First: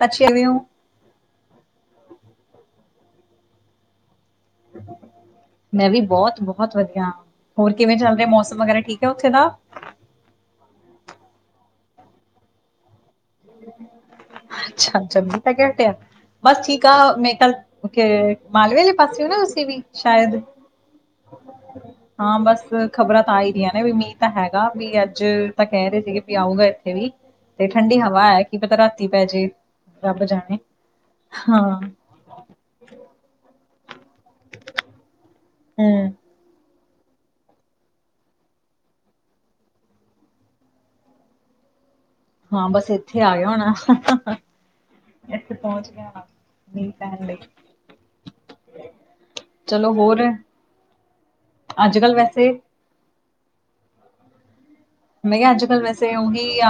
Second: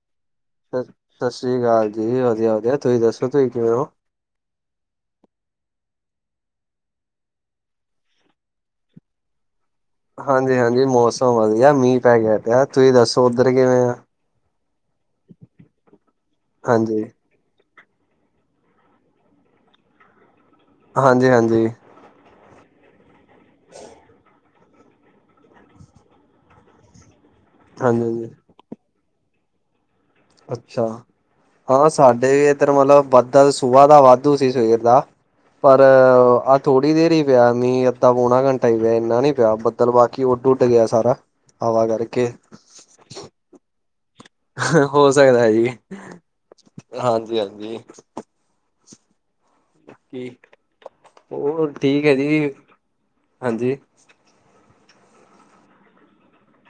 ਦਸਛੇਵੇਂ [unintelligible] ਸ ਸਤਿ ਸ੍ਰੀ ਅਕਾਲ ਜੀ ਵਧੀਆ, ਵਧੀਆ ਤੁਸੀਂ ਦੱਸੋ ਤੁਸੀਂ ਕਿਵੇਂ ਹੋ? ਹਮ। ਮੈਂ ਵੀ ਬਹੁਤ, ਬਹੁਤ ਵਧੀਆ ਹ। ਹੋਰ ਕਿਵੇਂ ਚੱਲ ਰਿਹਾ ਮੌਸਮ ਵਗੈਰਾ ਠੀਕ ਹੈ ਉੱਥੇ ਦਾ? ਹਾਂਜੀ -, ਹਾਂਜੀ ਮੌਸਮ ਵਧੀਆ ਮੀਂਹ ਪੈ ਪਿਆ ਤੁਸੀਂ ਦੱਸੋ ਉੱਧਰ ਕਿਵੇਂ ਆ? ਅੱਛਾ, ਅੱਛਾ ਤਾ ਹੱਟਿਆ ਬਸ ਠੀਕ ਆ ਹਾਂਜੀ ਮੈਂ ਕੱਲ। ਮਾਲਵੇ ਵਾਲੇਂ ਪਾਸੇ ਹੋ ਨਾ ਤੁੇ ਵੀ ਸ਼ਾਇਦ? ਹਾਂਜੀ, ਹਾਂਜੀ। ਹਾਂ ਬਸ, ਖ਼ਬਰਾਂ 'ਤਾਂ ਆ ਹੀ ਰਹੀਆਂ ਨੇ ਵੀ ਮੀਂਹ ਤਾਂ ਹੈਗਾ, ਵੀ ਅੱਜ ਤਾਂ ਕਹਿ ਰਹੇ ਸੀਗੇ ਵੀ ਆਊਗਾ ਇੱਥੇ ਵੀ। ਤੇ ਹਾਂਜੀ ਠੰਡੀ 'ਹਵਾ' ਹਾਂਜੀ ਹੈ, ਕੀ ਪਤਾ ਰਾਤੀ ਪੈ ਜੇ। ਰੱਬ ਜਾਣੇ ਅੱਛਾ। ਹਾਂ ਸਾਡੇ ਵੀ ਇਧਰ ਮਤਲਬ ਵੱਧ ਸੁਆਹ ਦਾ ਵਾਧੂ ਸੀ ਸਵੇਰ ਦਾ ਪਰ? ਹੂੰ ਥੋੜ੍ਹੀ ਦੇਰ ਹੀ ਪਿਆ, ਮੀ ਅੱਧਾ ਪੋਣਾ ਘੰਟਾ ਹੀ ਪਿਆ ਇੰਨਾ ਨੀ ਪਿਆ ਬੱਦਲ ਬਾਕੀ ਉੱਡ, ਉੱਡ ਗਿਆ ਸਾਰਾ। ਹਵਾ ਕਰਕੇ। ਹਾਂ ਬਸ ਇੱਥੇ ਆਏ ਹੋਣਾ। ਹੋ ਸਕਦਾ ਹੈ ਇੱਥੇ ਜੀ ਪਹੁੰਚ ਗਿਆ ਹੋਣਾ। ਮੀਂਹ ਪੈਣ ਲਈ ਹਾਂਜੀ, ਹਾਂਜੀ। ਚਲੋ ਹੋਰ ਹੋ ਅੱਜ ਠੀਕ ਹੈ ਕੱਲ ਜੀ ਵੈਸੇ ਹਾਂਜੀ। ਮੈਂ ਕਿਹਾ ਅੱਜ - ਕੱਲ੍ਹ ਵੈਸੇ ਉਹੀ ਆ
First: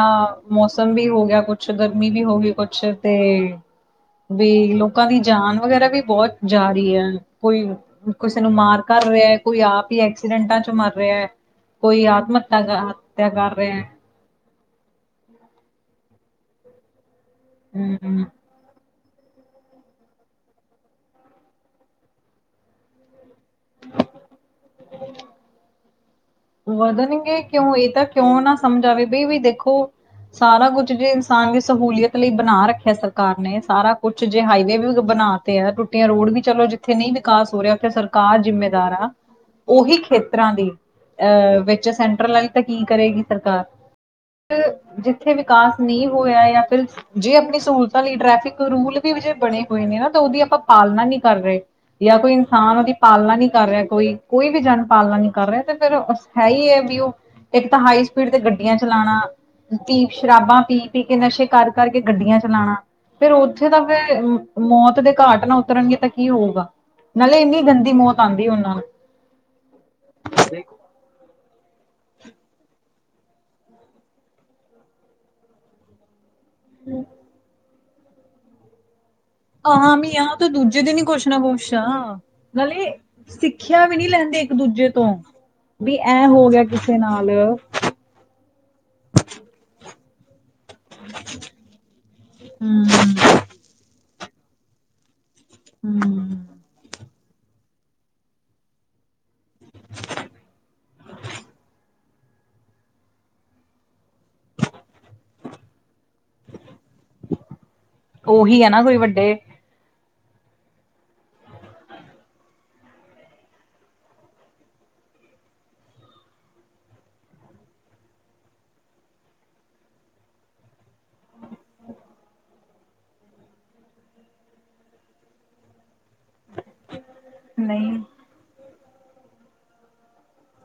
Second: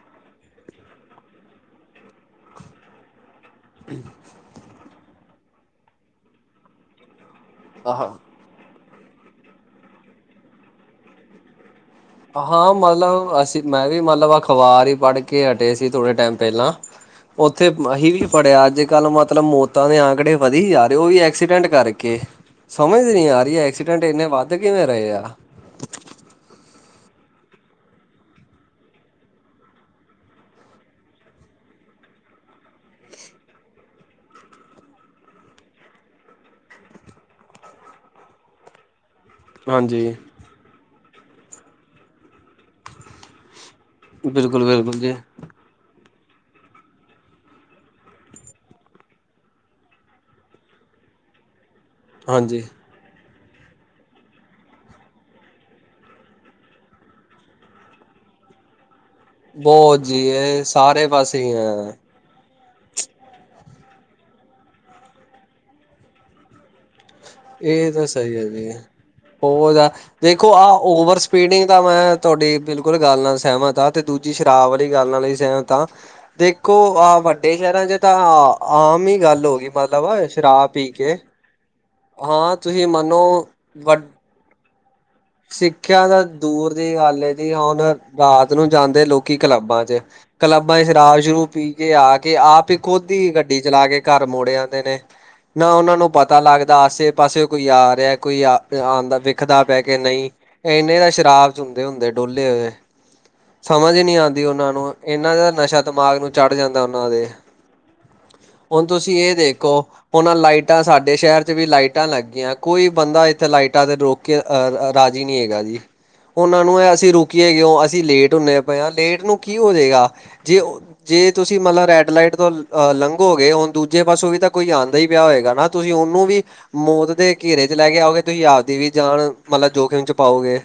ਮੌਸਮ ਵੀ ਹੋ ਗਿਆ, ਕੁਛ ਗਰਮੀ ਵੀ ਹੋ ਗਈ ਕੁਛ ਤੇ। ਹ। [unintelligible] ਵੀ ਲੋਕਾਂ ਦੀ 'ਜਾਨ' ਵਗੈਰਾ ਵੀ ਬਹੁਤ ਜਾ ਰਹੀ ਹੈ ਕੋਈ। ਆਹ ਕਿਸੇ ਨੂੰ ਮਾਰ ਕਰ ਰਿਹਾ, ਕੋਈ ਆਪ ਹੀ ਐਕਸੀਡੈਂਟਾਂ ਚ ਮਰ ਰਿਹਾ ਕੋਈ 'ਆਤਮ ਹੱਤਿਆ' ਹਾਂ ਕਰ। ਮਤਲਬ ਕਰ ਅਸੀਂ ਰਿਹਾ ਹੈ। ਮੈਂ ਵੀ ਮਤਲਬ ਅਖ਼ਬਾਰ ਹੀ ਪੜ੍ਹ ਕੇ ਹਟੇ ਸੀ, ਥੋੜੇ ਟਾਈਮ ਪਹਿਲਾਂ। ਉੱਥੇ ਅਸੀਂ ਹਮ ਵੀ ਪੜਿਆ ਅੱਜ। ਕੱਲ ਮਤਲਬ ਮੌਤਾਂ ਦੇ ਆਂਕੜੇ ਵਧੀ, ਜਾ ਰਹੇ ਉਹ ਵੀ 'ਐਕਸੀਡੈਂਟ' ਕਰਕੇ ਸਮਝ ਨਹੀਂ ਆ ਰਹੀ? ਅ 'ਐਕਸਸੀਡੈਂਟ' ਇਹਨੇ ਵਾਧੇਏਂ ਰਹੇ ਆ। ਵਧਣਗੇ ਕਿਉਂ, ਇਹ ਤਾਂ ਕਿਉਂ ਨਾ ਸਮਝ ਆਵੇ ਬਈ ਵੀ ਦੇਖੋ। ਸਾਰਾ ਕੁਛ ਜੇ ਇਨਸਾਨ ਦੀ ਸਹੂਲੀਅਤ ਲਈ ਬਣਾ ਰੱਖਿਆ ਸਰਕਾਰ ਨੇ, ਸਾਰਾ ਕੁਛ ਜੇ ਹਾਈਵੇ ਵੀ ਬਣਾ। ਤੇ ਆ ਟੁੱਟੀਆਂ ਰੋਡ ਵੀ, ਚਲੋ ਜਿੱਥੇ ਨਹੀਂ ਵਿਕਾਸ ਹੋ ਰਿਹਾ ਉੱਥੇ ਸਰਕਾਰ ਜਿੰਮੇਦਾਰ ਆ। ਉਹੀ ਹਾਂਜੀ ਖੇਤਰਾਂ ਦੀ, ਅਹ ਵਿੱਚ ਸੈਂਟਰਲਾਈਜ਼ ਤਾਂ ਕੀ ਕਰੇਗੀ ਸਰਕਾਰ। ਬਿਲਕੁਲ ਬਿਲਕੁਲ ਜੀ ਜਿੱਥੇ ਵਿਕਾਸ ਨਹੀਂ ਹੋਇਆ ਜਾਂ ਫਿਰ। ਜੇ ਆਪਣੀ ਸਹੂਲਤਾਂ ਲਈ, ਟ੍ਰੈਫਿਕ ਰੂਲ ਵੀ ਬਣੇ ਹੋਏ ਨੇ ਨਾ, ਤਾਂ ਉਹਦੀ ਆਪਾਂ ਪਾਲਣਾ ਨਹੀਂ ਕਰ ਰਹੇ। ਜਾਂ ਕੋਈ ਹਾਂਜੀ। ਇਨਸਾਨ ਉਹਦੀ ਪਾਲਣਾ ਨਹੀਂ ਕਰ ਰਿਹਾ ਕੋਈ, ਕੋਈ ਵੀ ਜਨਮ ਪਾਲਣਾ ਨਹੀਂ ਕਰ ਰਿਹਾ ਤੇ। ਫਿਰ ਹੈ ਹੀ ਹੈ ਵੀ ਉਹ, ਇੱਕ ਤਾਂ ਹਾਈ ਸਪੀਡ ਤੇ ਗੱਡੀਆਂ ਚਲਾਣਾ। ਬਹੁਤ ਪੀ, ਜੀ ਸ਼ਰਾਬਾਂ ਇਹ ਪੀ- ਪੀ ਸਾਰੇ ਕੇ ਪਾਸੇ ਨਸ਼ੇ ਹੀ ਕਰ ਹੈ। ਕਰਕੇ ਗੱਡੀਆਂ ਚਲਾਣਾ। ਫੇਰ ਉੱਥੇ ਤਾਂ ਫੇ, ਮੌਤ ਦੇ ਘਾਟ ਨਾ ਉਤਰਨਗੇ ਤਾਂ ਕੀ ਹੋਊਗਾ। ਨਾਲੇ ਇੰਨੀ ਇਹ ਗੰਦੀ ਤਾਂ ਮੌਤ ਸਹੀ ਹੈ ਆਉਂਦੀ ਜੀ, ਉਹਨਾਂ ਨੂੰ ਉਹ ਤਾਂ, ਦੇਖੋ ਆਹਨ੍ਹ। ਓਵਰ ਸਪੀਡਿੰਗ ਤਾਂ ਮੈਂ, ਤੁਹਾਡੀ ਬਿਲਕੁਲ ਗੱਲ ਨਾਲ ਸਹਿਮਤ ਹਾਂ ਤੇ ਦੂਜੀ ਸ਼ਰਾਬ ਵਾਲੀ ਗੱਲ ਨਾਲ ਹੀ ਸਹਿਮਤ। ਤਾਂ, ਦੇਖੋਹ ਵੱਡੇ ਸ਼ਹਿਰਾਂ 'ਚ ਤਾਂ ਆਮ ਹੀ ਗੱਲ। ਹੋ ਗਈ ਆਹਾਂ ਮ ਆ, ਮਤਲਬ ਤੇ ਸ਼ਰਾਬ ਦੂਜੇ ਪੀ ਦਿਨ ਹੀ ਕੇ ਕੁੁਛ ਨਾ ਕੁਸ਼। ਅ ਗੇ, ਹਾਂ ਤੁਸੀਂ ਨਾਲੇ ਮੰਨੋ ਸਿੱਖਿਆ ਵੀ ਵੱ ਨਹੀਂ ਲੈਂਦੇ ਇੱਕ -ਦੂਜੇ ਤੋਂ। ਵੀ ਸਿੱਖਿਆ ਤਾਂ ਐ ਹੋ ਗਿਆ ਦੂਰ ਦੀ ਕਿਸੇ ਗੱਲ ਨਾਲ ਹੈ ਜੀ, ਹੂੰ ਹੁਣ ਰਾਤ ਨੂੰ ਜਾਂਦੇ ਲੋਕੀ ਕਲੱਬਾਂ 'ਚ। ਕਲੱਬਾਂ 'ਚ ਸ਼ਰਾਬ- ਸਰਾਬ ਪੀ ਕੇ ਆ ਕੇ ਆਪ ਇੱਕੋ। ਖੁਦ ਹੀ ਗੱਡੀ ਚਲਾ ਕੇ ਘਰ ਮੁੜ ਆਉਂਦੇ ਨੇ, ਨਾ ਉਹਨਾ ਨੂੰ ਪਤਾ। ਪਤਾ ਹੂੰ ਲੱਗਦਾ ਆਸੇ ਪਾਸੇ ਕੋਈ ਆ ਰਿਹਾ, ਕੋਈ ਆ ਆਉਂਦਾ ਵੇਖਦਾ‌ ਕਿ ਨਹੀਂ, ਇਹਨੇ ਤਾਂ ਸ਼ਰਾਬ 'ਚ ਹੁੰਦੇ, ਹੁੰਦੇ ਡੋਲੇ ਹੋਏ। ਸਮਝ ਨਹੀਂ ਆਉਂਦੀ ਉਹਨਾਂ ਨੂੰ, ਇਹਨਾਂ ਦਾ ਨਸ਼ਾ ਦਿਮਾਗ ਨੂੰ ਚੜ ਜਾਂਦਾ ਉਹਨਾਂ ਦੇ। ਉਹੀ ਹੈ ਨਾ ਹੁਣ ਕੋਈ ਤੁਸੀਂ ਵੱਡੇ ਇਹ ਦੇਖੋ। ਉਹਨਾਂ ਲਾਈਟਾਂ ਸਾਡੇ ਸ਼ਹਿਰ 'ਚ ਵੀ ਲਾਈਟਾਂ ਲੱਗੀਆਂ, ਕੋਈ ਬੰਦਾ ਇੱਥੇ ਲਾਈਟਾਂ ਤੇ ਰੋਕ ਕੇ। ਅਹ ਰਾਜੀ ਨਹੀਂ ਹੈਗਾ ਜੀ। ਉਹਨਾਂ ਨੂੰ ਹੈ ਅਸੀਂ ਰੋਕੀਏ ਕਿਉਂ, ਅਸੀਂ ਲੇਟ ਹੁੰਦੇ ਪਏ ਹ ਲੇਟ ਨੂੰ ਕੀ ਹੋ ਜਾਏਗਾ, ਜੇ। ਜੇ ਤੁਸੀਂ ਮਤਲਬ ਰੈਡ ਲਾਈਟ ਤੋਂ ਲੰਘੋਗੇ, ਹੁਣ ਦੂਜੇ ਪਾਸੋਂ ਵੀ ਤਾਂ ਕੋਈ ਆਉਂਦਾ ਹੀ ਪਿਆ ਹੋਏਗਾ ਨਾ। ਤੁਸੀਂ ਉਹਨੂੰ ਵੀ ਮੌਤ ਦੇ। ਘੇਰੇ' ਚ ਲੈ ਕੇ ਨਹੀਂ ਆਓਗੇ, ਤੁਸੀਂ ਆਪਦੀ ਵੀ ਜਾਨ, ਮਤਲਬ ਜੋਖਿਮ 'ਚ ਪਾਓਗੇ।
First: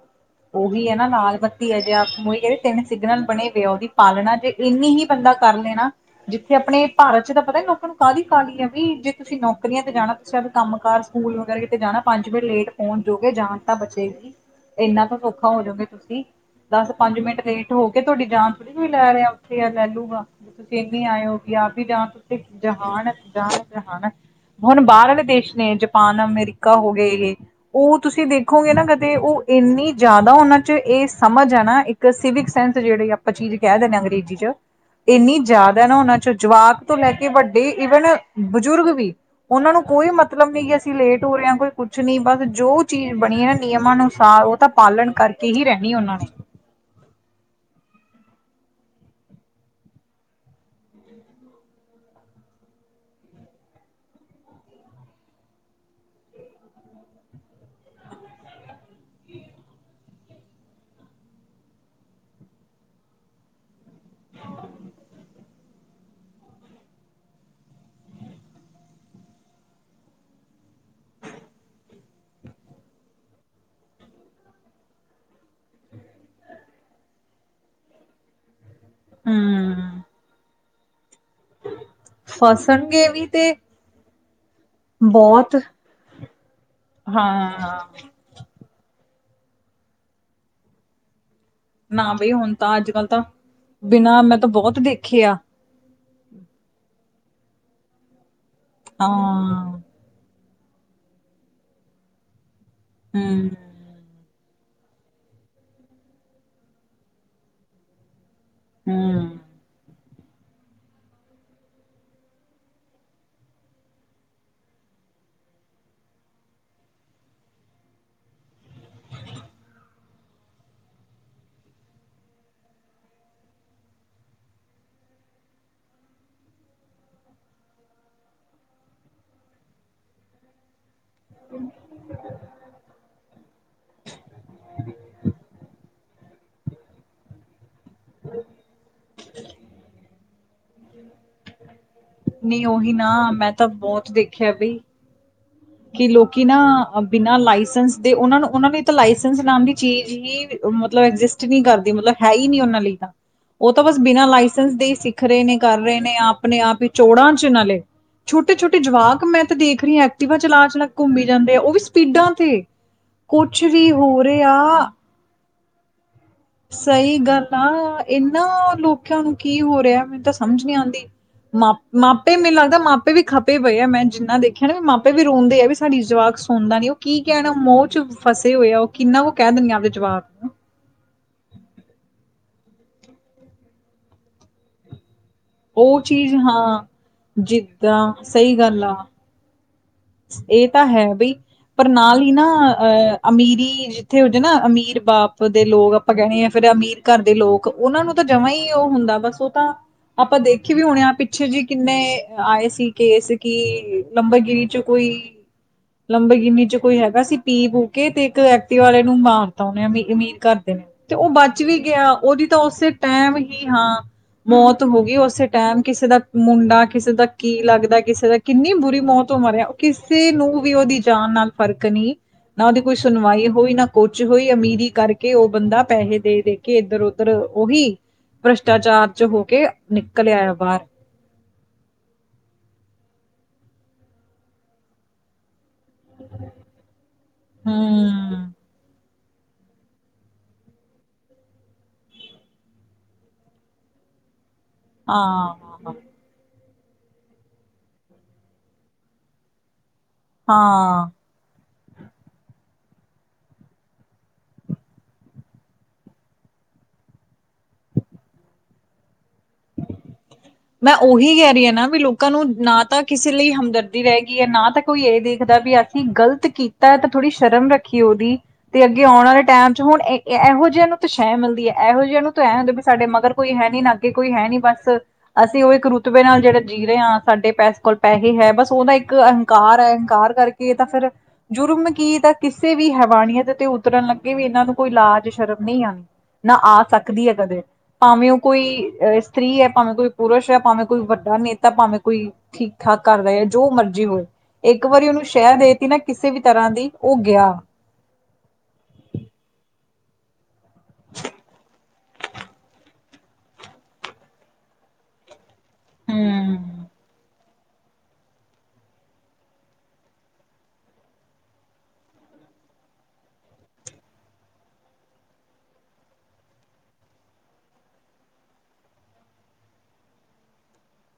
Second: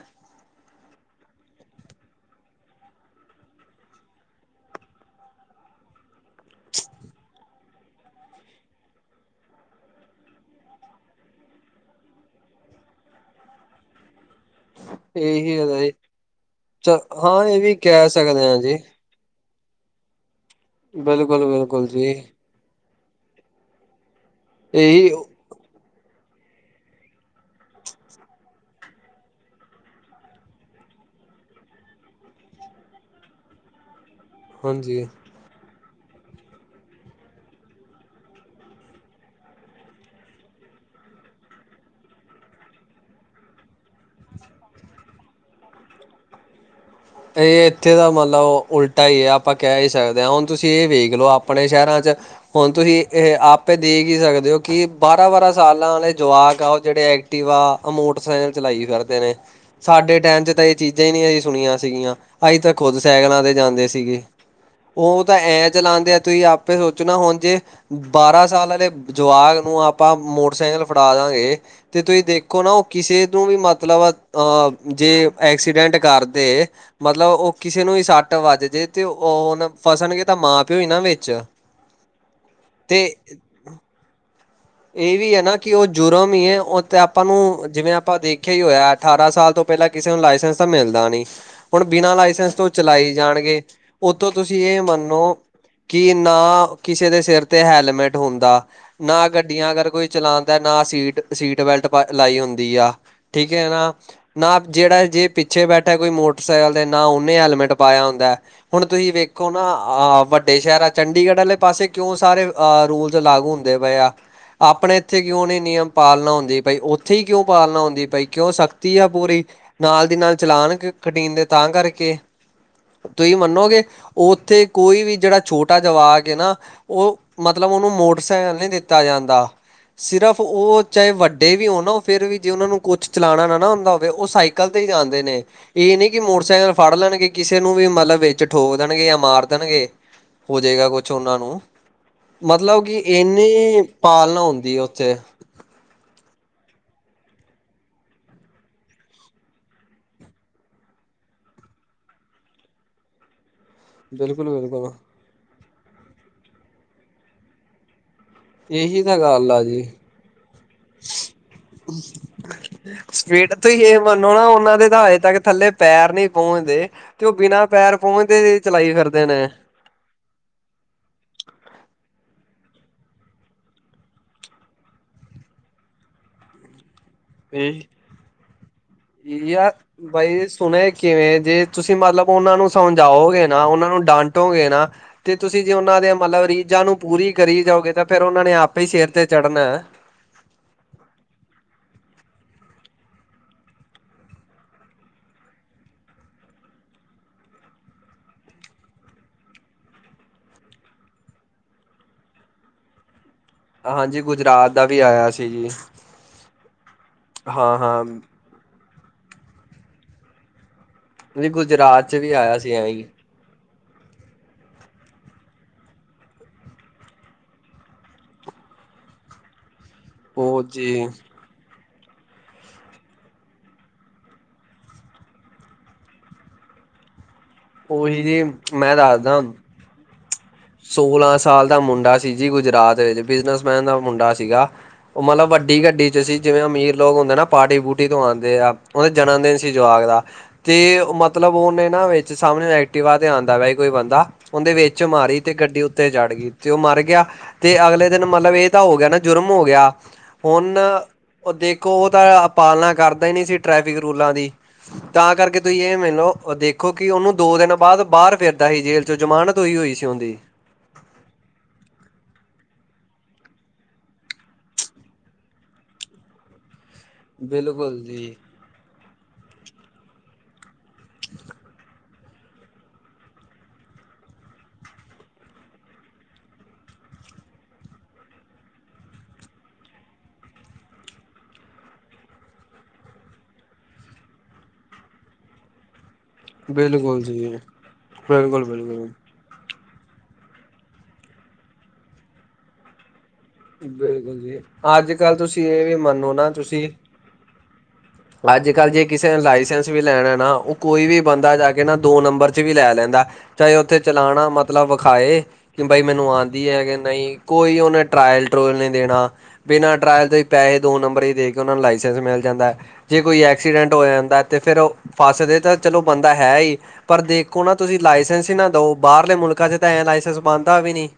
ਉਹੀ ਹੈ ਨਾ ਲਾਲ ਬੱਤੀ ਹੈ ਜੇ ਕਹਿੰਦੇ ਤਿੰਨ ਸਿਗਨਲ ਬਣੇ ਪਏ ਆ ਉਹਦੀ ਪਾਲਣਾ ਤੇੇ, ਇੰਨੀ ਹੀ ਬੰਦਾ ਕਰ ਲਏ ਨਾ, ਜਿੱਥੇ ਆਪਣੇ ਭਾਰਤ 'ਚ ਤਾਂ ਪਤਾ ਲੋਕਾਂ ਨੂੰ ਕਾਹਲੀ, ਕਾਹਲੀ ਆ ਵੀ ਜੇ ਤੁਸੀਂ ਨੌਕਰੀਆਂ ਤੇ ਜਾਣਾ, ਅੱਛਾ, ਕੰਮ ਕਾਰ ਸਕੂਲ ਵਗੈਰਾ ਕਿਤੇ ਜਾਣਾ, ਪੰਜ ਵਜੇ ਲੇਟ ਪਹੁੰਚ ਜੋਗੇ, ਜਾਨ ਤਾਂ ਬਚੇਗੀ, ਇਨਾ ਤੋਂ ਇਹੀ ਹੋ ਹੈਗਾ ਜਾਓਗੇ ਜੀ ਤੁਸੀਂ, ਦਸ ਚ ਪੰਜ ਮਿੰਟ ਹਾਂ ਇਹ ਲੇਟ ਵੀ ਹੋ ਕੇ ਕਹਿ ਤੁਹਾਡੀ ਸਕਦੇ ਜਾਨ ਹਾਂ ਜੀ ਥੋੜ੍ਹੀ ਲੈ ਰਿਹਾ, ਉੱਥੇ ਆ ਲੈ ਲੂਗਾ, ਤੁਸੀਂ ਇੰਨੀ ਆਏ ਹੋ ਬਿਲਕੁਲ ਕਿ ਆਪ ਹੀ ਬਿਲਕੁਲ ਜਾਂ ਜੀ ਤੁਸੀਂ, ਜਹਾਨ ਜਾਨ ਜਹਾਨ, ਹੁਣ ਬਾਹਰ ਇਹੀ ਵਾਲੇ ਦੇਸ਼ ਨੇ, ਜਪਾਨ ਅਮਰੀਕਾ ਹੋ ਗਏ ਇਹ, ਉਹ ਤੁਸੀਂ ਦੇਖੋਗੇ ਨਾ ਕਦੇ ਉਹ ਇੰਨੀ, ਜ਼ਿਆਦਾ ਉਹਨਾਂ 'ਚ ਇਹ ਸਮਝ ਆ ਨਾ, ਇੱਕ ਸਿਵਿਕ ਸੈਂਸ ਜਿਹੜੇ ਆਪਾਂ ਚੀਜ਼ ਕਹਿ ਦਿੰਦੇ ਹਾਂ ਅੰਗਰੇਜ਼ੀ 'ਚ, ਹਾਂਜੀ। ਇੰਨੀ ਜ਼ਿਆਦਾ ਨਾ ਉਹਨਾਂ 'ਚ, ਜਵਾਕ ਤੋਂ ਲੈ ਕੇ ਵੱਡੇ ਈਵਨ ਬਜ਼ੁਰਗ ਵੀ, ਉਹਨਾਂ ਨੂੰ ਕੋਈ ਮਤਲਬ ਨਹੀਂ ਕਿ ਅਸੀਂ ਲੇਟ ਹੋ ਰਹੇ ਹਾਂ ਕੋਈ ਕੁਛ ਨਹੀਂ, ਬਸ ਜੋ ਚੀਜ਼ ਬਣੀ ਹੈ ਨਾ ਨਿਯਮਾਂ ਅਨੁਸਾਰ ਉਹ ਤਾਂ, ਪਾਲਣ ਕਰਕੇ ਹੀ ਰਹਿਣੀ ਉਹਨਾਂ ਨੇ ਇਹ ਇੱਥੇ ਦਾ ਮਤਲਬ ਉਲਟਾ ਹੀ ਹੈ ਆਪਾਂ ਕਹਿ ਹੀ ਸਕਦੇ ਹਾਂ, ਹੁਣ ਤੁਸੀਂ ਇਹ ਵੇਖ ਲਓ ਆਪਣੇ ਸ਼ਹਿਰਾਂ 'ਚ ਹੁਣ ਤੁਸੀਂ ਇਹ ਆਪੇ ਦੇਖ ਹੀ ਸਕਦੇ ਹੋ ਕਿ, ਬਾਰਾਂ -ਬਾਰਾਂ ਸਾਲਾਂ ਵਾਲੇ ਜਵਾਕ ਓ ਜਿਹੜੇ ਟੀਵਾ ਮੋਟਰਸਾਈਕਲ ਚਲਾਈ ਫਿਰਦੇ ਨੇ, ਸਾਡੇ ਟਾਈਮ 'ਚ ਤਾਂ ਇਹ ਚੀਜ਼ਾਂ ਹੀ ਨੀ ਅ ਸੁਣੀਆਂ ਸੀਗੀਆਂ, ਅਸੀਂ ਤਾਂ ਖੁਦ ਸੈਕਲਾਂ ਤੇ ਜਾਂਦੇ ਸੀਗੇ ਉਹ ਤਾਂ ਐਂ ਚਲਾਉਂਦੇ ਆ ਤੁਸੀਂ ਆਪੇ ਸੋਚੋ ਹੁਣ ਜੇ ਬਾਰਾਂ ਸਾਲ ਵਾਲੇ ਜਵਾਕ ਨੂੰ ਆਪਾਂ ਮੋਟਰਸਾਈਕਲ ਫੜਾ ਦਾਂਗੇ ਤੇ ਤੁਸੀਂ ਦੇਖੋ ਨਾ, ਉਹ ਕਿਸੇ ਨੂੰ ਵੀ ਮਤਲਬ ਅਹ ਜੇ ਐਕਸੀਡੈਂਟ ਕਰਦੇ। ਮਤਲਬ ਉਹ ਕਿਸੇ ਨੂੰ ਹੀ ਸੱਟ ਵੱਜ ਜੇ, ਤੇ ਉਹ ਹਣ ਹਮ ਫਸਣਗੇ ਤਾਂ ਮਾਂ ਪਿਓ ਹੀ ਨਾ ਵਿੱਚ। ਫਸਣਗੇ ਵੀ ਤੇ, ਇਹ ਵੀ ਹੈ ਨਾ ਬਹੁਤ ਕਿ ਉਹ ਜੁਰਮ ਹੀ ਹੈ। ਉਹ ਤੇ ਆਪਾਂ ਨੂੰ ਹਾਂ ਜਿਵੇਂ ਆਪਾਂ ਦੇਖ, ਖੇ ਹੀ ਹੋਇਆ ਅਠਾਰਾਂ ਸਾਲ ਤੋਂ ਪਹਿਲਾਂ ਕਿਸੇ ਨੂੰ ਲਾਇਸੈਂਸ ਤਾਂ ਮਿਲਦਾ ਨੀ, ਹੁਣ ਨਾ ਬਿਨਾਂ ਬਈ ਲਾਇਸੈਂਸ ਹੁਣ ਤੋਂ ਤਾਂ ਅੱਜ ਕੱਲ ਚਲਾਈ ਤਾਂ ਜਾਣਗੇ, ਬਿਨਾਂ ਉੱਥੋਂ ਮੈਂ ਤਾਂ ਤੁਸੀਂ ਬਹੁਤ ਇਹ ਦੇਖੇ ਮੰਨੋ ਆ ਕਿ ਨਾ ਕਿਸੇ ਦੇ ਸਿਰ ਤੇ ਹੈਲਮੇਟ ਹੁੰਦਾ ਨਾ, ਗੱਡੀਆਂ ਹਾਂ ਕੋਈ ਚਲਾਉਂਦਾ, ਨਾ ਸੀਟ ਸੀਟ ਬੈਲਟ ਲਾਈ ਹੁੰਦੀ ਆ, ਹਮ ਠੀਕ ਹੈ ਨਾ ਨਾ ਜਿਹੜਾ ਜੇ ਪਿੱਛੇ ਬੈਠੇ ਕੋਈ ਮੋਟਰਸਾਈਕਲ ਤੇ ਨਾ ਉਹਨੇ ਹੈੇਲਮੇਟ ਪਾਇਆ ਹੁੰਦਾ ਹੈ। ਹੁਣ ਤੁਸੀਂ ਹਮ ਵੇਖੋ, ਨਾ ਅ ਵੱਡੇ ਸ਼ਹਿਰ ਆ ਚੰਡੀਗੜ੍ਹ ਵਾਲੇ ਪਾਸੇ ਕਿਉਂ ਸਾਰੇ ਅ ਰੂਲ ਲਾਗੂ ਹੁੰਦੇ ਪਏ ਆ, ਆਪਣੇ ਇੱਥੇ ਕਿਉਂ ਨਹੀਂ ਨਿਯਮ ਪਾਲਣਾ ਹੁੰਦੇ ਭਾਈ, ਉੱਥੇ ਹੀ ਕਿਉਂ ਪਾਲਣਾ ਹੁੰਦੀ ਪਾਈ, ਕਿਉਂ ਸਖਤੀ ਆ ਪੂਰੀ, ਨਾਲ ਦੀ ਨਾਲ ਚਲਾਉਣ ਕਟੀਨਦੇ ਤਾਂ ਕਰਕੇ। ਤੁਸੀਂ ਮੰਨੋਗੇ ਉੱਥੇ ਕੋਈ ਵੀ ਜਿਹੜਾ ਛੋਟਾ ਜਵਾਕ ਨਾ। ਉਹ ਮਤਲਬ ਉਹਨੂੰ ਮੋਟਰਸਾਈਕਲ ਨਹੀਂ ਦਿੱਤਾ ਜਾਂਦਾ। ਸਿਰਫ ਉਹ, ਚਾਹੇ ਵੱਡੇ ਵੀ ਹੋਣ ਨਾ ਉਹ ਫਿਰ ਵੀ ਜੇ ਉਹਨਾਂ ਨੂੰ ਕੁਛ ਚਲਾਉਣਾ ਨਾ ਨਾ ਹੁੰਦਾ ਹੋਵੇ, ਉਹ ਸਾਈਕਲ 'ਤੇ ਹੀ ਜਾਂਦੇ ਨੇ। ਇਹ ਨੀ ਕਿ ਮੋਟਰਸਾਈਕਲ ਫੜ ਲੈਣਗੇ, ਕਿਸੇ ਨੂੰ ਵੀ ਮਤਲਬ ਵਿੱਚ ਠੋਕ ਦੇਣਗੇ ਜਾਂ ਮਾਰ ਦੇਣਗੇ, ਹੋ ਜਾਏਗਾ ਕੁਛ ਉਹਨਾਂ ਨੂੰ ਨਹੀਂ ਮਤਲਬ ਉਹੀ ਕਿ ਨਾ ਮੈਂ ਤਾਂ ਇੰਨੀ ਬਹੁਤ ਪਾਲਣਾ ਦੇਖਿਆ ਹੁੰਦੀ ਬਈ ਹੈ ਉੱਥੇ, ਕਿ ਲੋਕੀ ਨਾ ਬਿਨਾ ਲਾਇਸੈਂਸ ਦੇ ਉਹਨਾ ਨੂੰ ਉਹਨਾ ਨੂੰ ਤਾਂ ਲਾਇਸੈਂਸ ਨਾਮ ਦੀ ਚੀਜ਼ ਹੀ, ਮਤਲਬ ਐਗਜਿਸਟ ਨਹੀਂ ਕਰਦੀ, ਮਤਲਬ ਹੈ ਹੀ ਨੀ ਉਹਨਾਂ ਲਈ ਤਾਂ। ਉਹ ਤਾਂ ਬਸ ਬਿਨਾਂ ਲਾਇਸੈਂਸ ਦੇ ਬਿਲਕੁਲ-ਬਿਲਕੁਲ ਹੀ ਸੀ। ਵਖ ਰਹੇ ਨੇ, ਕਰ ਰਹੇ ਨੇ, ਆਪਣੇ ਆਪ ਹੀ ਚੌੜਾਂ ਚ ਨਾਲੇ ਛੋਟੇ ਛੋਟੇ ਜਵਾਕ ਮੈਂ ਦੇਖ ਰਹੀ ਆ ਐਕਟਿਵਾ, ਚਲਾ ਚਲਾ ਘੁੰਮੀ ਜਾਂਦੇ ਆ ਉਹ ਵੀ ਸਪੀਡਾਂ ਤੇ ਸੀਟ ਕੁਛ ਤੋਂ ਹੀ ਵੀ ਇਹ ਹੋ ਮੰਨੋ ਨਾ ਉਹਨਾਂ ਰਿਹਾ ਦੇ, ਹਜੇ ਤੱਕ ਥੱਲੇ ਪੈਰ ਨਹੀਂ ਪਹੁੰਚਦੇ ਸਹੀ ਤੇ ਉਹ ਗੱਲ ਬਿਨਾਂ ਪੈਰ ਆ ਪਹੁੰਚਦੇ ਇਹਨਾਂ ਚਲਾਈ ਲੋਕਾਂ ਫਿਰਦੇ ਨੂੰ ਨੇ, ਕੀ ਹੋ ਰਿਹਾ ਮੈਨੂੰ ਦੱਸ। ਸਮਝ ਨਹੀਂ ਆਉਂਦੀ, ਮਾ ਮਾਪੇ ਮੈਨੂੰ ਲੱਗਦਾ, ਮਾਪੇ ਵੀ ਖਪੇ ਪਏ ਆ, ਮੈਂ ਜਿੰਨਾ ਦੇਖਿਆ ਨਾ ਵੀ ਮਾਪੇ ਵੀ ਰੋਂਦੇ ਆ ਵੀ ਸਾਡੀ ਜਵਾਕ, ਸੁਣਦਾ ਨੀ ਉਹ ਕੀ ਕਹਿਣ ਮੋਹ ਚ ਫਸੇ ਹੋਏ ਆ। ਉਹ ਕਿੰਨਾ ਵ ਕਹਿ ਯਾਰ ਦਿੰਣਗੇ ਆਪਦੇ ਜਵਾਬ ਬਾਈ ਨੂੰ। ਸੁਣੇ ਕਿਵੇਂ ਜੇ ਤੁਸੀਂ ਮਤਲਬ ਉਹਨਾਂ ਨੂੰ ਸਮਝਾਓਗੇ ਨਾ ਉਹਨਾਂ ਨੂੰ ਡਾਂਟੋਗੇ ਨਾ, ਤੇ ਤੁਸੀਂ ਜੇ ਉਹ ਉਹਨਾਂ ਦੇ ਚੀਜ਼ ਮਤਲਬ ਹਾਂ ਰੀਝਾਂ ਨੂੰ ਪੂਰੀ ਕਰੀ ਜਾਓਗੇ ਤਾਂ ਜਿੱਦਾਂ ਫੇਰ ਉਹਨਾਂ ਨੇ ਸਹੀ ਆਪੇ ਗੱਲ ਹੀ ਆ ਸਿਰ ਤੇ ਚੜ੍ਹਨਾ, ਇਹ ਤਾਂ ਹੈ ਬਈ, ਪਰ ਨਾਲ ਹੀ ਨਾ ਅਹ ਅਮੀਰੀ ਜਿੱਥੇ ਹੋ ਜਾ ਨਾ ਅਮੀਰ ਬਾਪ ਦੇ ਲੋਕ ਆਪਾਂ ਕਹਿਣੇ ਆ, ਫਿਰ ਅਮੀਰ ਘਰ ਦੇ ਲੋਕ, ਉਹਨਾਂ ਨੂੰ ਤਾਂ ਜਮਾਂ ਹੀ ਉਹ ਹੁੰਦਾ ਬਸ ਤੂੰ ਤਾ ਆਪਾ ਦੇਖੀ ਵੀ ਹੋਨੇ ਆ, ਪਿੱਛੇ ਜੀ ਕਿੰਨੇ ਆਏ ਸੀ। ਕੇਸ ਕੀ ਹਾਂਜੀ ਨੰਬਰਗਿਰੀ ਗੁਜਰਾਤ ਚੂ ਦਾ ਵੀ ਕੋਈ ਆਇਆ ਸੀ ਜੀ ਲੰਬਰ ਗਿਨੀ ਚੂ ਕੋਈ ਹੈਗਾ ਸੀ, ਪੀ-ਪੂ ਹਾਂ-ਹਾਂ। ਕੇ ਤੇ ਇੱਕ ਐਕਟੀਵਾ ਆਲੇ ਨੂੰ ਮਾਰਤਾ, ਓਨੇ ਅਮੀਰ ਘੱਰ ਦੇ ਨੇ ਤੇ ਓ ਬੱਚ ਵੀ ਗੁਜਰਾਤ ਗਯਾ, ਚ ਵੀ ਓਦੀ ਤਾ ਆਇਆ ਸੀ ਐ ਓੱਸੇ ਹੀ ਟਾਈਮ ਈ, ਹਾਂ। ਮੌਤ ਹੋਗੀ ਓਸੇ ਟਾਈਮ, ਕਿਸੇ ਦਾ ਮੁੰਡਾ, ਕਿਸੇ ਦਾ ਕੀ ਲੱਗਦਾ ਕਿਸੇ ਦਾ, ਕਿੰਨੀ ਬੁਰੀ ਮੌਤ ਓ ਮਰਯਾ। ਕਿੱਸੇ ਨੂੰ ਉਹ ਵੀ ਓਦੀ ਜੀ ਜਾਨ ਨਾਲ ਫ਼ਰਕ ਨੀ। ਨਾ ਓਦੀ ਕੋਈ ਸੁਨਵਾਈ ਹੋਈ, ਨਾ ਕੁਛ ਹੋਈ, ਅਮੀਰੀ ਕਾਰਕੇ ਓ ਬੰਦਾ ਪੈਹੇ ਦੇ ਦੇ ਕੇ ਕੇ ਐਧਰ-ਉਧਰ ਓਵੀ ਉਹੀ ਜੀ ਮੈਂ ਭ੍ਰਸ਼ਟਾਚਾਰ ਚ ਹੋਕੇ ਨਿਕਲਯੈ ਬਾਰ। ਸੋਲਾ ਸਾਲ ਦਾ ਮੁੰਡਾ ਸੀ ਜੀ, ਗੁਜਰਾਤ ਵਿੱਚ ਬਿਜਨਸ ਮੈਨ ਦਾ ਮੁੰਡਾ ਸੀਗਾ। ਓ ਮਲਬ ਵੱਡੀ ਗੱਡੀ ਚ ਸੀ, ਜਿਵੇਂ ਅਮੀਰ ਲੋਕ ਹੁੰਦੇ ਨਾ ਪਾਰਟੀ, ਪੂਟੀ ਤੋ ਹਮ ਆਂਦੇ ਆ। ਓਦੇ ਜਨਮ ਦਿਨ ਸੀ ਜਵਾਕ ਦਾ ਤੇ ਮਤਲਬ ਓਨੇ ਨਾ ਵੇੱਚ ਸਾਮਨੇ ਐਕਟਿਵਾ ਤੇ ਆਂਦਾ ਵਯਾ ਸੀ ਕੋਈ ਬੰਦਾ, ਓਂਦੇ ਵੇਚ ਮਾਰੀ ਤੇ ਗੱਡੀ ਹਾਂ ਉੱਤੇ ਚੜ ਗਈ, ਤੇ ਉਹ ਮਰ ਗਿਆ, ਤੇ ਅਗਲੇ ਦਿਨ ਮਤਲਬ ਇਹ ਤਾ ਹੋ ਗਿਆ ਜੁਰਮ ਹੋ ਗਿਆ। ਹੁਣ ਹਾਂ ਉਹ ਦੇਖੋ, ਉਹ ਤਾ ਪਾਲਨਾ ਕਰਦਾ ਈ ਨੀ ਸੀ ਟ੍ਰੈਫਿਕ ਰੂਲਾਂ ਦੀ ਤਾਂ ਕਰਕੇ ਤੁਹੀ ਏ ਮੇਲੋ, ਦੇਖੋ ਕਿ ਓਹਨੂੰ ਦੋ ਦਿਨ ਬਾਦ ਬਾਰ ਫਿਰਦਾ ਸੀ, ਜੇਲ ਜੋ ਜ਼ਮਾਨਤ ਹੋਈ, ਹੋਈ ਸੀ ਓਂਹਦੀ ਮੈਂ ਓਹੀ ਕਹਿ ਰਹੀ ਆ ਨਾ ਵੀ ਲੋਕਾਂ ਨੂੰ ਨਾ ਤਾ ਕਿਸੇ ਲਈ ਹਮਦਰਦੀ ਰਹਿ ਗਈ ਏ, ਨਾ ਤਾ ਕੋਈ ਏ ਦੇਖਦਾ ਵੀ ਕੀ ਗਲਤ ਕੀਤਾ ਆ ਤਾਂ। ਥੋੜੀ ਸ਼ਰਮ ਰੱਖੀਏ ਬਿਲਕੁਲ ਜੀ ਓਦੀ, ਤੇ ਅੱਗੇ ਆਉਣ ਵਾਲੇ ਟਾਈਮ ਚ ਹੁਨ ਐਹੋ ਜਿਹਾਂ ਨੂੰ ਤੇ ਸ਼ੈਅ ਮਿਲਦੀ ਐ, ਐਹੋ ਜਿਹਾਂ ਨੂੰ ਤਾ ਐਂ ਹੁੰਦੇ ਵੀ ਸਾਡੇ ਮਗਰ ਕੋਈ ਹੈ ਨੀ, ਨਾ ਅੱਗੇ ਕੋਈ ਹੈ ਨੀ ਬੱਸ ਅਸੀ ਉਹ ਇੱਕ ਰੁਤਬੇ ਨਾਲ ਜਿਹੜਾ ਜੀ ਰਹੇ ਆਂ, ਸਾਡੇ ਪੈਸ ਕੋਲ ਪੈਹੇ ਹੈ, ਬੱਸ ਓਦਾ ਇੱਕ ਅਹੰਕਾਰ ਹੈ, ਅੰਹਕਾਰ ਕਰਕੇ ਕੇ ਤਾ ਫੇਰ ਜੁਰਮ ਕੀ, ਤਾ ਕਿਸੇ ਵੀ ਹੈਵਾਨੀਅਤ ਤੇ ਉਤਰਨ ਲੱਗੇ ਵੀ ਇਨਾਂ ਨੂੰ ਕੋਈ ਲਾਜ ਸ਼ਰਮ ਨੀ ਆਂਦੀ। ਨਾ ਆ ਬਿਲਕੁਲ ਸਕਦੀ ਐ ਜੀ ਕਦੇ, ਭਾਵੇਂ ਉਹ ਕੋਈ ਬਿਲਕੁਲ ਬਿਲਕੁਲ ਅ ਇਸਤਰੀ ਐ, ਭਾਵੇਂ ਕੋਈ ਪੁਰਸ਼ ਐ, ਭਾਵੇਂ ਕੋਈ ਵੱਡਾ ਨੇਤਾ, ਭਾਵੇਂ ਕੋਈ ਠੀਕ ਠਾਕ ਕਾਰਦੈ ਆ, ਜੋ ਮਰਜ਼ੀ ਹੋਏ ਬਿਲਕੁਲ ਜੀ ਇੱਕ ਵਾਰੀ ਅੱਜ ਓਹਨੂੰ ਕੱਲ ਸ਼ੈਅ ਤੁਸੀਂ ਇਹ ਦੇਤੀ ਨਾ ਕਿਸੇ ਵੀ ਤਰਾ ਦੀ, ਉਹ ਗਿਆ। ਅੱਜ-ਕੱਲ ਜੇ ਕਿਸੇ ਨੇ ਲਾਇਸੈਂਸ ਵੀ ਲੈਣੇ ਨਾ, ਉਹ ਕੋਈ ਵੀ ਬੰਦਾ ਜਾਕੇ ਦੋ ਨੰਬਰ ਚ ਵੀ ਲੈ ਲੈਂਦੈ, ਚਾਏ ਓਥੇ ਚਲਾਨਾ, ਮਤਲਬ ਵਖਾਏ ਕਿ ਬਈ ਮੈਨੂੰ ਆਂਦੀ ਹੂੰ। ਐ ਕਿ ਨਈ, ਕੋਈ ਓਹਨੇ ਟਰਾਇ ਲ ਟਰੂਇਲ ਨੀ ਦੇਣਾ। ਬਿਨਾਂ ਟਰਾਇਲ ਤੋ ਈ ਪੈਹੇ ਦੋ ਨੰਬਰੀ ਦੇਕੇ, ਓਹਨਾਂ ਨੂੰ ਲਾਇਸੈਂਸ ਮਿਲ ਜਾਂਦੈ। ਜੇ ਕੋਈ ਐਕਸੀਡੈਂਟ ਹੋ ਜਾਂਦਾ ਤੇ ਫੇਰ ਉਹ ਫਸਦੇ ਤਾ, ਚਲੋ ਬੰਦਾ ਹੈ ਈ। ਪਰ ਦੇਖੋ ਨਾ ਤੁਸੀ ਲਾਇਸੈਂਸ ਈ ਨਾ ਦੋ, ਬਾਹਰਲੇ ਮੁਲਕਾਂ ਚ ਤਾਂ ਐਂ ਲਾਇਸੈਂਸ ਬੰਨਦਾ ਵੀ ਨਹੀ।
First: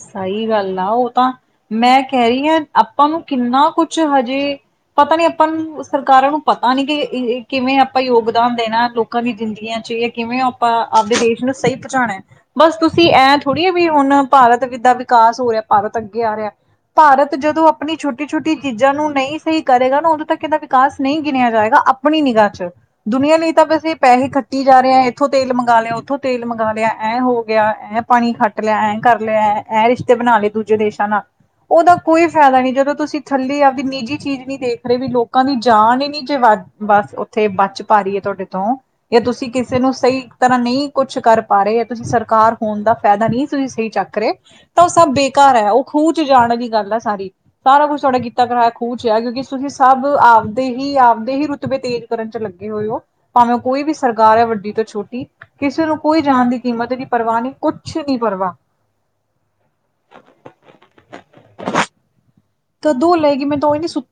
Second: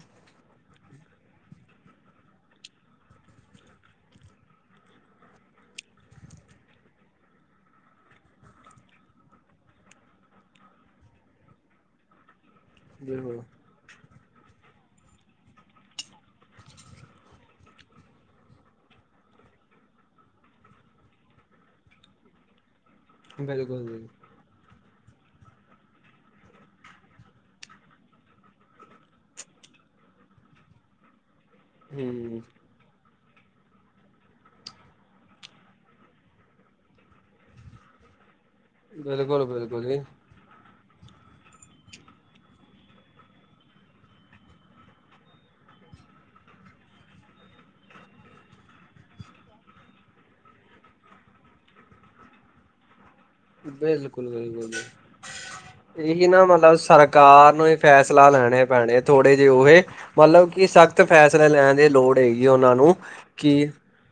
ਸਈ ਗੱਲ ਆ ਉਹ ਤਾ, ਮੈਂ ਕੈ ਰਹੀ ਆਂ ਆਪਾਂ ਨੂੰ ਕਿੰਨਾ ਕੁੱਛ ਹਜੇ ਪਤਾ ਨੀ ਆਪਾਂ ਨੂੰ ਸਰਕਾਰਾਂ ਨੂੰ ਪਤਾ ਨੀ ਕਿ ਕਿਵੇਂ ਆਪਾਂ ਯੋਗਦਾਨ ਦੇਣਾ, ਲੋਕ ਲੋਕਾਂ ਦੀ ਜ਼ਿੰਦਗੀਆਂ ਚ ਇਹ ਹੈ ਕਿਵੇਂ ਆਪਾਂ ਆਪਦੇ ਦੇਸ਼ ਨੂੰ ਸਈ ਪਚਾਣੈ। ਬੱਸ ਤੁਸੀ ਐ ਬਿਲਕੁਲ ਥੋੜੀ ਏ ਵੀ ਹੁਨ ਭਾਰਤ ਦਾ ਵਿਕਾਸ ਹੋ ਰਿਆ, ਭਾਰਤ ਅੱਗੇ ਆ ਰਿਆ। ਭਾਰਤ ਜਦੋ ਆਪਨੀ ਛੋਟੀ, ਛੋਟੀ ਚੀਜ਼ਾਂ ਨੂੰ ਨਈ ਸਹੀ ਕਰੇਗਾ ਨਾ ਉਦੋਂ ਤੱਕ ਏਦਾ ਵਿਕਾਸ ਨਈ ਗਿਣਿਆ ਜਾਏਗਾ। ਅਪਨੀ ਨਿਗਾਹ ਚ, ਦੁਨੀਆਂ ਲਈ ਤਾਂ ਬੱਸ ਬਿਲਕੁਲ ਪੈਹੇ ਖਰ ਖੱਟੀ ਜਾ ਰਿਆ, ਐਥੋ ਤੇਲ ਮੰਗਾ ਲਿਆ, ਉਥੋ ਤੇਲ ਮੰਗਾ ਲਿਆ, ਐਂ ਹੋਗਿਆ, ਐਂਥੋਂ ਪਾਣੀ ਖੱਟ ਲਿਆ, ਐਂ ਕਰ ਲਿਆ, ਐ ਰਿਸ਼ਤੇ ਬਨਾ ਲਏ ਦੂਜੇ ਦੇਸ਼ਾਂ ਨਾਲ, ਓਹਦਾ ਕੋਈ ਹਮ ਫੈਦਾ ਨੀ, ਜਦੋ ਤੁਸੀ ਥੱਲੇ ਆਵਦੀ ਨਿੱਜੀ ਚੀਜ਼ ਨੀ ਦੇਖ ਰਹੇ ਵੀ ਲੋਕਾਂ ਦੀ ਜਾਨ ਈ ਨੀ ਜੇ, ਵੱ ਵੱਸ ਉਥੇ ਬੱਚ ਪਾ ਰਹੀ ਐ ਤੁਆਡੇ ਤੋਂ, ਯਾ ਬਿਲਕੁਲ ਤੁਸੀ ਕਿਸੇ ਬਿਲਕੁਲ ਨੂੰ ਜੀ ਸਈ ਤਰਾਂ ਨੀ ਕੁੱਛ ਕਰ ਪਾ ਰੇ, ਤੁਸੀ ਸਰਕਾਰ ਹੋਨ ਦਾ ਫਾਯਦਾ ਨੀ ਤੁਸੀ ਸਈ ਚੱਕ ਰਹੇ ਤਾਂ ਉਹ ਸਬ ਬੇਕਾਰ ਐ, ਉਹ ਖੂਹ ਚ ਜਾਨ ਆਲੀ ਗੱਲ ਆ ਸਾਰੀ ਸਾਰਾ ਕੁਛ ਤੁਹਾਡਾ ਕੀਤਾ ਕਰਾਇਆ ਖੂਹ ਵਿੱਚ ਐ ਕਿਉਕਿ ਤੁਸੀ ਸਬ ਆਵਦੇ ਹੀ ਆਵਦੇ ਹੀ ਰੁਤਬੇ ਤੇਜ਼ ਕਰਨ ਚ ਲੱਗੇ ਹੋਏ ਓ। ਭਾਵੇਂ ਕੋਈ ਵੀ ਬਿਲਕੁਲ ਸਰਕਾਰ ਐ ਵੱਡੀ ਬਿਲਕੁਲ ਤੋ ਛੋਟੀ, ਕਿਸੇ ਨੂੰ ਕੋਈ ਇਹੀ ਨਾ ਜਾਨ ਦੀ ਮਤਲਬ ਕੀਮਤ ਨੀ ਪਰਵਾ ਨੀ ਸਰਕਾਰ ਨੂੰ ਹੀ ਫੈਸਲਾ ਪਰਵਾਹ ਲੈਣੇ ਪੈਣੇ ਥੋੜੇ ਜੇ ਉ ਏ, ਮਤਲਬ ਕਿ ਸਖ਼ਤ ਫੈਸਲੇ ਲੈਨ ਦੀ ਲੋੜ ਹੈਗੀ। ਕਿ ਓਹਨਾਂ ਨੂੰ ਕਿ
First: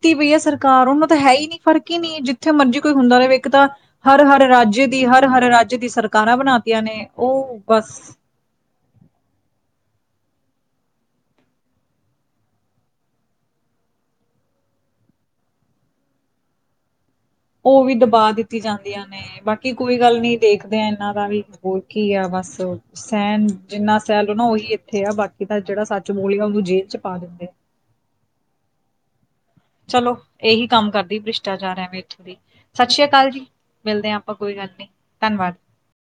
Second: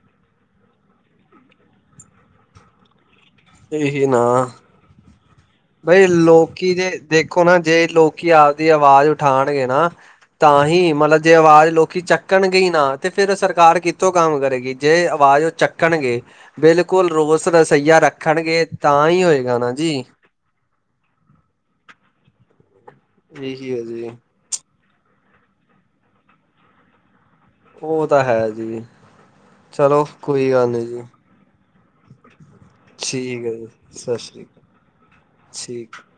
ਕਿ ਵੀ ਇਹ ਸਰਕਾਰ ਉਹਨੂੰ ਤਾਂ ਹੈ ਹੀ ਨਹੀਂ ਫਰਕ ਹੀ ਨਹੀਂ ਜਿੱਥੇ ਮਰਜ਼ੀ ਕੋਈ ਹੁੰਦਾ ਰਹੇ ਇੱਕ ਤਾਂ ਇਹੀ ਹਰ ਨਾ ਹਰ ਰਾਜ ਦੀ ਹਰ ਹਰ ਰਾ ਬਈ ਲੋਕੀ ਜੇ ਦੇਖੋ ਨਾ ਜੇ ਬਸ ਲੋਕੀ ਆਪਦੀ ਆਵਾਜ਼ ਉਠਾਣਗੇ ਨਾ। ਤਾਂ ਹੀ ਮਤਲਬ ਜੇ ਆਵਾਜ਼ ਲੋਕੀ ਚੱਕਣਗੇ ਹੀ ਨਾ ਤੇ ਫਿਰ ਸਰਕਾਰ ਕਿੱਥੋਂ ਕੰਮ ਕਰੇਗੀ। ਜੇ ਆਵਾਜ਼ ਚੱਕਣਗੇ ਬਿਲਕੁਲ ਰੋਸ ਉਹ ਵੀ ਰਸਈਆ ਦਬਾ ਦਿੱਤੀ ਰੱਖਣਗੇ ਜਾਂਦੀਆਂ ਤਾਂ ਨੇ ਹੀ ਹੋਏਗਾ ਬਾਕੀ ਨਾ ਕੋਈ ਜੀ। ਗੱਲ ਨੀ ਦੇਖਦੇ ਆ ਇਹਨਾਂ ਦਾ ਵੀ ਹੋਰ ਕੀ ਆ ਬਸ ਸੈਨ ਇਹੀ ਹੈ ਜਿੰਨਾ ਜੀ ਸੈ ਲਓ ਉਹਨਾਂ ਉਹੀ ਆ ਇਹ ਆ ਬਾਕੀ ਦਾ ਜਿਹੜਾ ਸੱਚ ਬੋਲਗਾ ਉਹਨੂੰ ਜੇਲ੍ਹ ਚ ਪਾ ਦਿੰਦੇ। ਉਹ ਤਾਂ ਹੈ ਜੀ ਚਲੋ ਕੋਈ ਗੱਲ ਨਹੀਂ ਜੀ। [unintelligible] ਸਸ਼੍ਰੀ ਅਕਾਲ ਠੀਕ ਜੀ, ਹੈ ਮਿਲਦੇ ਆ ਸਤਿ ਆਪਾਂ ਸ਼੍ਰੀ ਅਕਾਲ ਕੋਈ ਗੱਲ ਨੀ, ਧਨਵਾਦ। ਠੀਕ